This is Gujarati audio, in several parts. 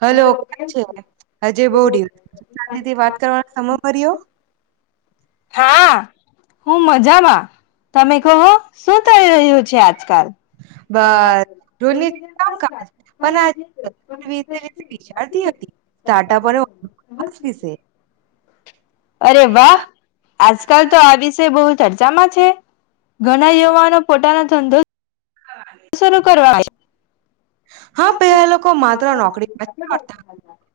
હલો કેમ છે હજય બ બહુ દિ થી વાત કરવાનો સમય મળ્યો. હા હું મજામાં. તમે કહો શું થઈ રહ્યું છે આજકાલ. [inaudible] બસ રોજની કામકાજ પણ આજ વિશે વિશે વિચારતી હતી સ્ટાર્ટઅપ અને ઉદ્યોગ વિશે અરે વાહ! આજકાલ તો આ વિષે બહુ ચર્ચામાં છે! ઘણા યુવાનો પોતાના [unintelligible] શરૂ કરવા હા, પેલા લોકો માત્ર નોકરી કરતા હતા,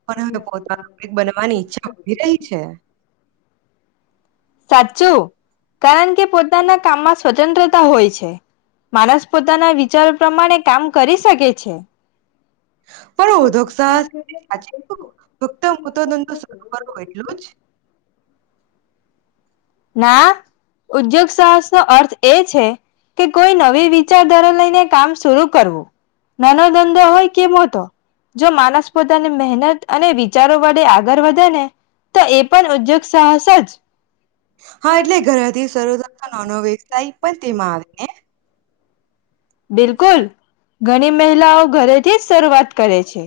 પણ હવે પોતાનો કંઈક બનવાની ઈચ્છા વધી રહી છે. સાચું કારણ કે પોતાના કામમાં સ્વતંત્ર તા હોય છે. માણસ પોતાના વિચારો પ્રમાણે કામ કરી સકે છે. પણ ઉધોગ સાહસ સાચી કહું તો ફક્ત મોટો ધંધો શરૂ કરવો એટલું જ? ના, ઉદ્યોગસાહસનો અર્થ એ છે કે કોઈ નવી વિચારધારા લઈને કામ શુરૂ કરવું. નાનો ધંધો હોય કે મોટો જો માનસ પોતાની મહેનત અને વિચારો વડે આગળ વધે ને તો એ પણ ઉદ્યોગ સાહસ જ હા એટલે ઘરેથી શરૂ થતો નાનો વ્યવસાય પણ તેમાં આવે ને! બિલકુલ ઘણી મહિલાઓ ઘ તે જ શરૂઆત કરે છે.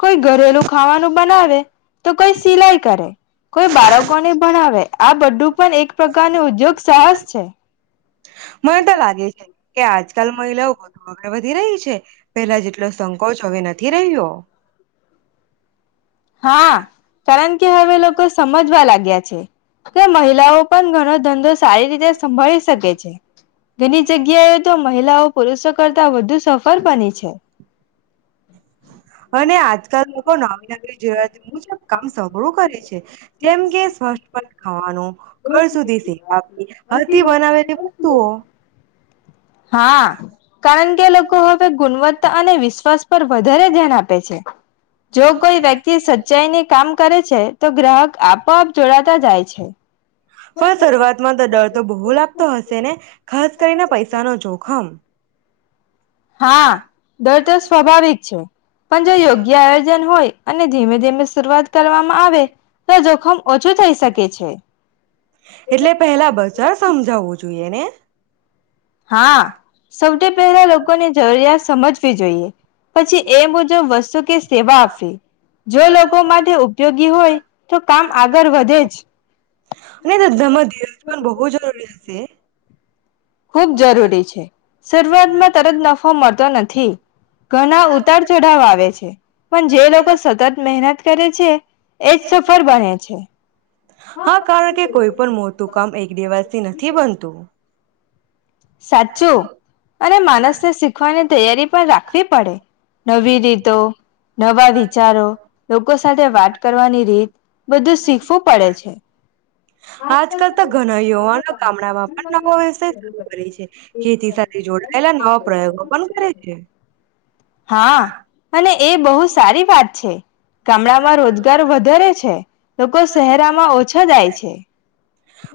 કોઈ ઘરેલું ખાવાનું બનાવે, તો કોઈ સિલાઈ કરે, કોઈ બાળકોને ભણાવે, આ બધું પણ એક પ્રકાર નું ઉદ્યોગ સાહસ છે. મને તો લાગે છે કે આજકાલ મહિલાઓ વધુ આગળ વધી રહી છે પેલા જેટલો સંકોચ હવે નથી રહ્યો. હા કારણ કે હવે લોકો સમજવા લાગ્યા છે. તે મહિલાઓ પણ ઘણો ધંધો સારી રીતે સંભાળી શકે છે. ઘણી જગ્યાએ તો મહિલાઓ પુરુષો કરતા વધુ સફળ બની છે. અને આજ તો લોકો નવી નવી [inaudible] મુજબ કામ સઘળું કરે છે, જેમ કે [inaudible] ખવાનું ઘર સુધી સેવા આપવી, હથથી બનાવેલી વસ્તુઓ હા કારણ કે લોકો હવે ગુણવત્તા અને વિશ્વાસ પર વધારે ધ્યાન આપે છે. જો કોઈ વ્યક્તિ સચ્ચાઈ ને કામ કરે છે તો ગ્રાહક આપોઆપ જોડાતા જાય છે. પણ શરૂઆતમાં તો ડર તો બહુ લાગતો હશે ને? ખાસ કરીને પૈસા નો જોખમ. હા. ડર તો સ્વાભાવિક છે પણ જો યોગ્ય આયોજન હોય અને ધીમે ધીમે શરૂઆત કરવામાં આવે તો જોખમ ઓછું થઈ શકે છે. [inaudible] એટલે પહેલા બજાર સમજાવવું જોઈએ ને હા સૌથી પહેલા લોકોની જરૂરિયાત સમજ વી જોઈએ. પછી એ મુજબ વસ્તુ કે સેવા આપવી જો લોકો માટે ઉપયોગી હોય તો કામ આગળ વધે જ. [inaudible] અને ધંધામાં ધીરજ પણ બહુ જરૂરી હશે ખુબ જરૂરી છે, શરૂઆતમાં તરત નફો મળતો નથી. ઘણા ઉતાર ચઢાવ આવે છે, પણ જે લોકો સતત મહેનત કરે છે, એજ સફળ બને છે. [inaudible] હા કારણ કે કોઈ પણ મોટું કામ એક દિવસથી નથી બનતું સાચું અને માણસને શીખવાની તૈયારી પણ રાખવી પડે. નવી રીતો નવા વિચારો લોકો સાથે વાત કરવાની રીત બધું શીખવું પડે છે. આજકાલ તો ઘણા યુવાનો ગામડામાં પણ નવો વ્યવસાય શરૂ કરે છે, ખેતી સાથે જોડાયેલા નવા પ્રયોગો પણ કરે છે. હા અને એ બહુ સારી વાત છે. ગામડામાં રોજગાર વધારે છે, લોકો શહેરામાં ઓછા જાય છે.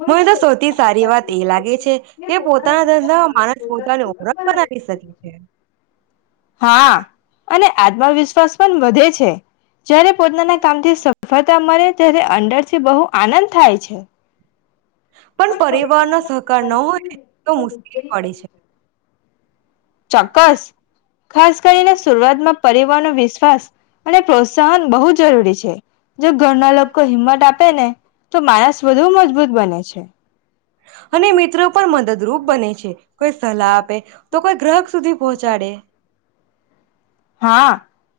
મને તો સૌથી સારી વાત એ લાગે છે, કે પોતાના ધંધામાં માણસ પોતાની ઓરખ બનાવી શકે છે. હા અને આત્મવિશ્વાસ પણ વધે છે. છે. જયારે પોતાના કામથી સફળતા મળે ત્યારે અંંદર થી બહુ આનંદ થાય છે. પણ પરિવારનો સહકાર ન હોય તો મુશ્કેલી પડે છે. ચોક્કસ. ખાસ કરીને શરૂઆતમાં પરિવાર ન વિશ્વાસ અને પ્રોત્સાહન બહુ જરૂરી છે, જો ઘરના લોકો હિંમત આપે ને તો માણસ વધુ મજબૂત બને છે. અને મિત્રો પણ મદદરૂપ બને છે, કોઈ સલાહ આપે તો કોઈ ગ્રાહક સુધી પહોંચાડે. હા,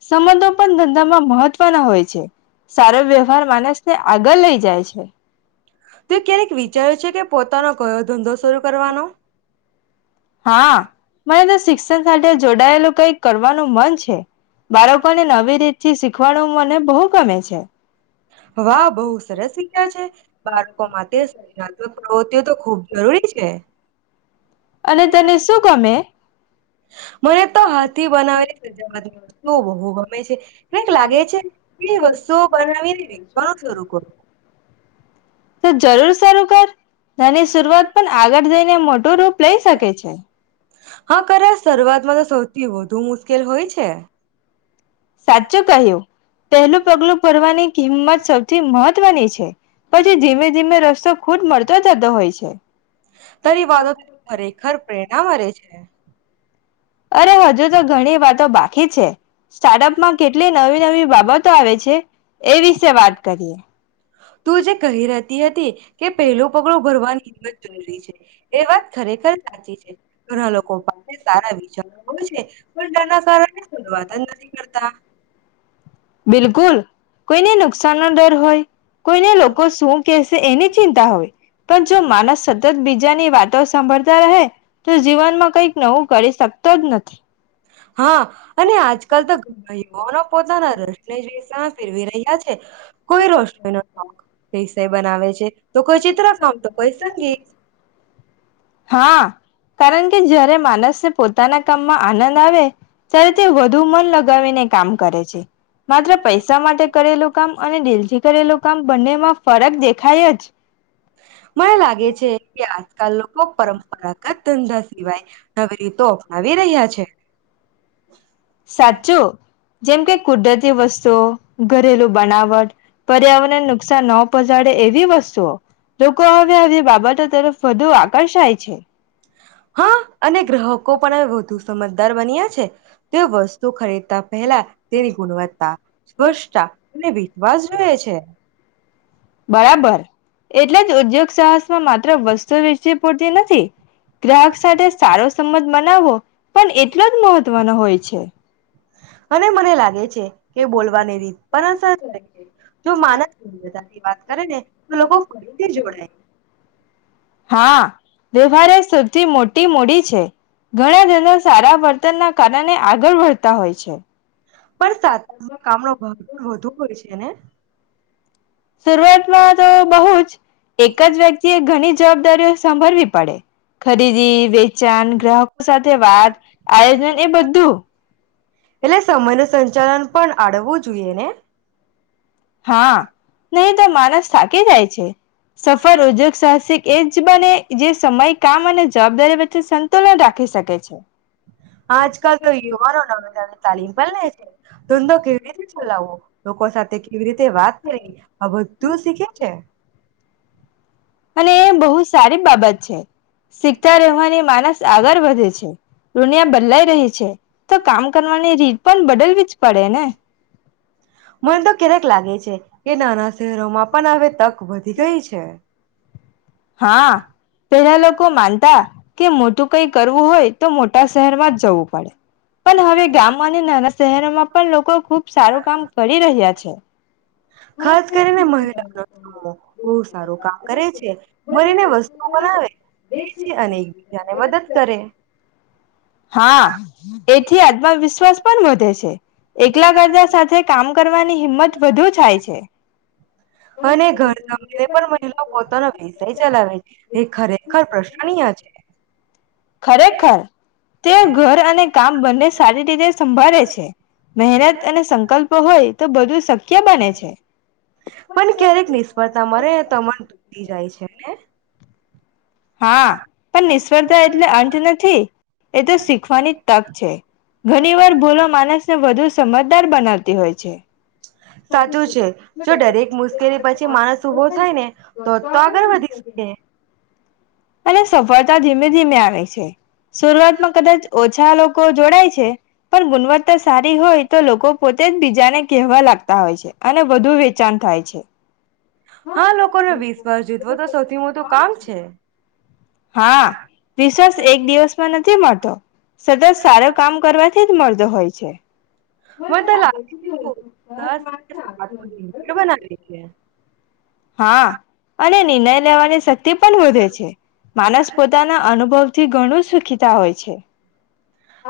સંબંધો પણ ધંધામાં મહત્વ [unintelligible] હોય છે, સારો વ્યવહાર માણસ ને આગળ લઈ જાય છે. તો ક્યારેક વિચાર્યું છે, કે પોતાનો કયો ધંધો સરૂ કરવાનો? હા, મને તો સિકસણ સાથે જોડાયેલું કઈક કરવાનું મન છે, બાળકોને નવી રીતથી સિખવાડું મને બહુ ગમે છે. વાહ બહુ સરસ વિચાર છે, બાળકો માટે સ [unintelligible] પ્રવૃતિઓ તો ખૂબ જરૂરી છે. અને તને સું ગમે? મને તો [unintelligible] હાથથી બનાવેલી તો સજાવટની વસ્તુઓ બહુ જરૂર ગમે છે કંઈક લાગે શરૂ છે કે કર. વસ્તુઓ બનાવીને નાની વેચવાનું શરૂ કરું સૂરુઆત પણ આગળ જઈને મોટો [unintelligible] ઈ શકે છે. હા કરાય, સરૂઆતમાં તો સૌથી વધુ મુસ્કેલ હોય છે. સાચો કહ્યું, પહેલું પગલું ભરવાની કિંમત સૌથી મહ ત્વ ની છે. પછી ધીમે ધીમે રસ્તો ખુદ મળતો જતો હોય છે! તારી વાતો ખરેખર પ્રેરણા મળે છે [unintelligible] અરે, હજુ તો ઘણી વાતો બાકી છે. સ્ટાર્ટઅપ માં કેટલી નવીનવી બાબત તો આવે છે? એ વિશે વાત કરીએ. તું જે કહી રતી હતી. કે પહેલું પગલુ ભરવાની હિંમત જરૂરી છે. એ વાત ખરેખર સાચી છે. ઘણા લોકો પાસે સારા વિચાર છે, પોતાના સારા વાત નથી કરતા. બિલકુલ. કોઈને નુકસાન નો દર હોય. કોઈને લોકો શું કેશે એની ચિંતા હોય, પણ જો માનસ સતત બીજાની વાતો સાંભળતા રહે, તો જીવનમાં કંઈક નવું કરી સકતો જ નથી. હા, અને આજકાલ તો ઘણા યુવાનો પોતાના રશને [unintelligible] માં ફેરવી રહ્યા છે, કોઈ ર [unintelligible] એષય બનાવે છે. તો કોઈ ચિત્રકામ તો કોઈ સંગીત. હા, કારણ કે જ્યારે માનસે પોતાના કામમાં આનંદ આવે ત્યારે તે વધુ મન લગાવીને કામ કરે છે. માત્ર પૈસા માટે કરેલું કામ અને દિલથી કરેલું કામ બંનેમાં ફરક દેખાય જ. મને લાગે છે કે આજકાલ લોકો પરં પરાગત ધંધા સિવાય, નવી રીતો અપનાવી રહ્યા છે. સાચો. જેમ કે કુદરતી વસ્તુ સો. ઘરેલું બનાવટ પર્યાવરણને નુકસાન ન પહોંચાડે એવી વસ્તુઓ. લોકો હવે હવે બાબતો તરફ વધુ આકર્ષાય છે. હા અને ગ્રાહકો પણ વધુ સમજદાર બન્યા છે તેઓ વસ્તુ ખરીદતા પહેલા તેની ગુણવત્તા સ્પષ્ટતા અને વિશ્વાસ જોએ છે. સમાજ. માત્રા વસ્ત્ર વાચી પૂરતી નથી. છે. ગ્રાહક સાથે સારો સંબંધ બને બનાવો પણ એટલો જ મહત્વનો હોય છે. હા અને મને લાગે કે છે જો કોઈ બોલવાની સાથે રીત પર અસર થાય છે. જો માણસ પ્રેમથી વધારે વાત કરે ને તો લોકો માણસ ફરીથી જોડાઈ. જોડાય હા વ્યવહાર એ સૌથી મોટી મુડી છે ઘણા જનો સારા વર્તનના કારણે આગળ વધતા હોય છે. પણ સાત કામનો [inaudible] ભગ [inaudible] વધુ કરે છેને શરૂઆતમાં તો બહુજ એક જ વ્યક્તિ એ ધણી જવાબદારીઓ સાંભળવી પડે ખરીદી વેચાણ ગ્રાહકો સાથે વાત [inaudible] એટલે સમયનું સંચાલન પણ આડવવું જોઈએ ને હા, નહી તો માણસ થાકી જાય છે. સફર ઉદ્યોગ સાહસિક એજ બને જે સમય કામ અને જવાબદારી વચ્ચે સંતુલન રાખી શકે છે. આજકાલ તો યુવાનો નવી ન [unintelligible] તાલીમ પણ લે છે ધંધો કેવી રીતે ચલાવો લોકો સાથે કે કેવી રીતે વાત કરી આ બધું શીખે છે. અને બહુ સારી બાબત છે. શીખતા રહેવાની માણસ આગળ વધે છે દુનિયા બદલાઈ રહી છે તો કામ કરવાની રીત પણ બદલવી જ પડે ને. મન તો ક્યારેક લાગે છે કે નાના શહેરોમાં પણ હવે તક વધી ગઈ છે. હા પેહલા લોકો માનતા કે મોટું કઈ કરવું હોય તો મોટા શહેરમાં જ જવું પડે. પન હવે ગામ અને નાના શહેરોમાં પણ લોકો ખુબ સારું કામ કરી રહ્યા છે. ખાસ કરીને મહિલા [inaudible] બહુ સારું કામ કરે છે. મનેને વસ્તુઓ બનાવે, વેચે અને એકબીજાને મદદ કરે. હા એથી આત્મવિશ્વાસ પણ વધે છે. એકલા એટલા કરતા સાથે કામ કરવાની હિંમત વધુ થાય છે [inaudible] અને ઘરકામ [unintelligible] પણ મહિલા પોતાનો વિષય ચલાવે છે તે ખરેખર પ્રશ્નીય છે. ખરેખર તેઓ ઘર અને કામ બંને સારી રીતે સંભાળે છે મહેનત અને સંકલ્પો હોય તો બધું શક્ય બને છે. પણ ક્યારેક નિષ્ફળતા મળે તો મન તૂટી જાય છે ને હા પણ નિષ્ફળતા એટલે અંત નથી એતો શીખવાની તક છે ઘણી વાર ભૂલો માનસને વધુ સમજદાર બનાવતી હોય છે. સાચું છે જો દરેક મુશ્કેલી પછી માણસ ઉભો થાય ને તોજ તો આગળ વધી શકે. અને સફળતા ધીમે ધીમે આવે છે. શરૂઆતમાં કદાચ ઓછા લોકો કો જોડાય છે. પણ ગુણવત્તા સારી હોય તો લોકો પોતે જ બીજાને કહેવા લાગતા હોય છે, અને વધુ વેચાણ થાય છે. હા લોકોને વિશ્વાસ જીતવો તો સૌથી મોટું કામ છે. તેમાં તો સતત સારું કામ કરવાથી [unintelligible] મડતો હોય છે. મને તો લાગે [unintelligible] બનાવે છે. હા અને નિર્ણય લેવાની શક્તિ પણ વધે છે, માણસ પોતાના અનુભવથી ઘણું સુખીતા હોય છે.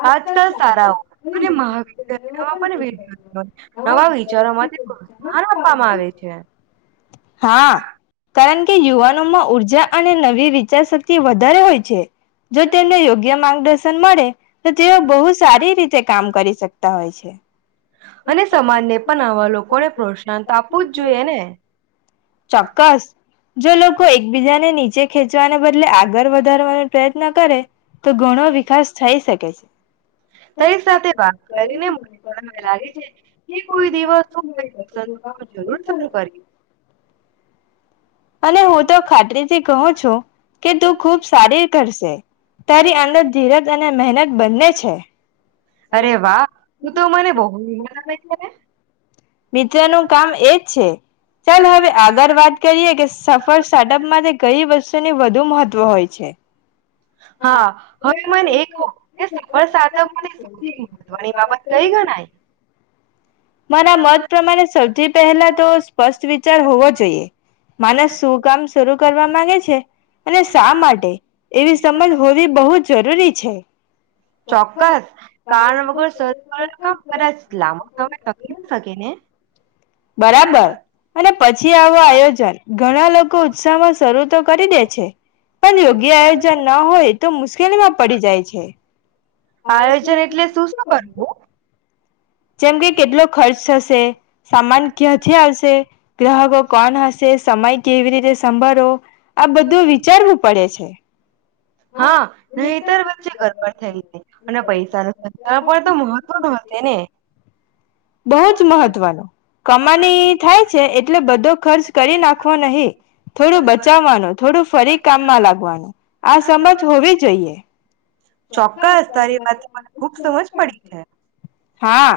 આજકાલ શાળાઓમાં અને મહાવિદ્યાલય માં પણ [unintelligible] નવા વિચારો માટે પ્રોત્સાહન આપવામાં આવે છે. હા કારણ કે યુવાનોમાં ઉર્જા અને નવી વિચારશક્તિ વધારે હોય છે. જો તેમ યોગ્ય માંગ દર્શન મળે તો તેઓ બહુ સારી રીતે કામ કરી શકતા હોય છે. અને સમજે પણ આવા લોકોને પ્રોત્સાહન તો આપવું જોઈએ ને. ચોક્કસ જો લોકો એકબીજાને ની ખેંચવાને બદલે આગળ વધ [unintelligible] પ્રયત્ન કરે તો ઘણો વિકાસ થઈ શકે છે. તારી સાથે વાત કરી મને એવું લાગે છે કે કોઈ દિવસ [unintelligible] કામ જરૂર શરૂ કરી અને હું તો ખાતરીથી કહું છું, કે તું ખૂબ સારી કરશે, તારી અંદર ધીરજ અને મહેનત બંને છે. [inaudible] અરે વાહ તું તો મને બહુ હિંમત આપે છે ને મિત્ર નું કામ એજ છે. ચાલ હવે આગળ વાત કરીએ કે સફળ સ્ટાર્ટ અપ માટે કંઈ તને વધુ મહત્વ હોય છે. હા હવે મને એ કહો, સફળ સ્ટાર્ટ અપ માટે સૌથી મહત્વની બાબત કઈ ગણાય. મારા મત પ્રમાણે સૌથી પહેલા તો સ્પષ્ટ વિચાર હોવો જોઈએ માણસ શું કામ શરૂ કરવા માંગે છે, અને શા માટે? એવી સમજ હોવી બહુ જ જરૂરી છે. ચોક્કસ કારણ વગર સહકાર [inaudible] શકે ને. બરાબર અને પછી આવો આયોજન ઘણા લોક કો ઉત્સાહમાં શરૂ તો કરી દે છે પણ યોગ્ય આયોજન ના હોય તો મુશ્કેલીમાં પડી જાય છે. આયોજન એટલે શું શું કરવું. જેમ કે કેટલો ખર્ચ થશે. સામાન ક્યાથી આવશે, ગ્રાહકો કોણ હશે, સમય કેવી રીતે સંબરો આ બધું વિચારવું પડે છે. હા નયતર વચ્ચે ગડબડ થઈ જાય અને પૈસા ન સંચાલન પણ તો મહત્વ ન હશે ને. બહુ જ મહત્વનો. કમાની થાય છે એટલે બધો ખર્ચ કરી નાખવો નહીં થોડું બચાવવાનું થોડું ફરી કામમાં લાગવાનું આ સમજ હોવી જોઈએ. ચોક્કસ તારી વાત મને ખુબ સમજ પડી છે. હા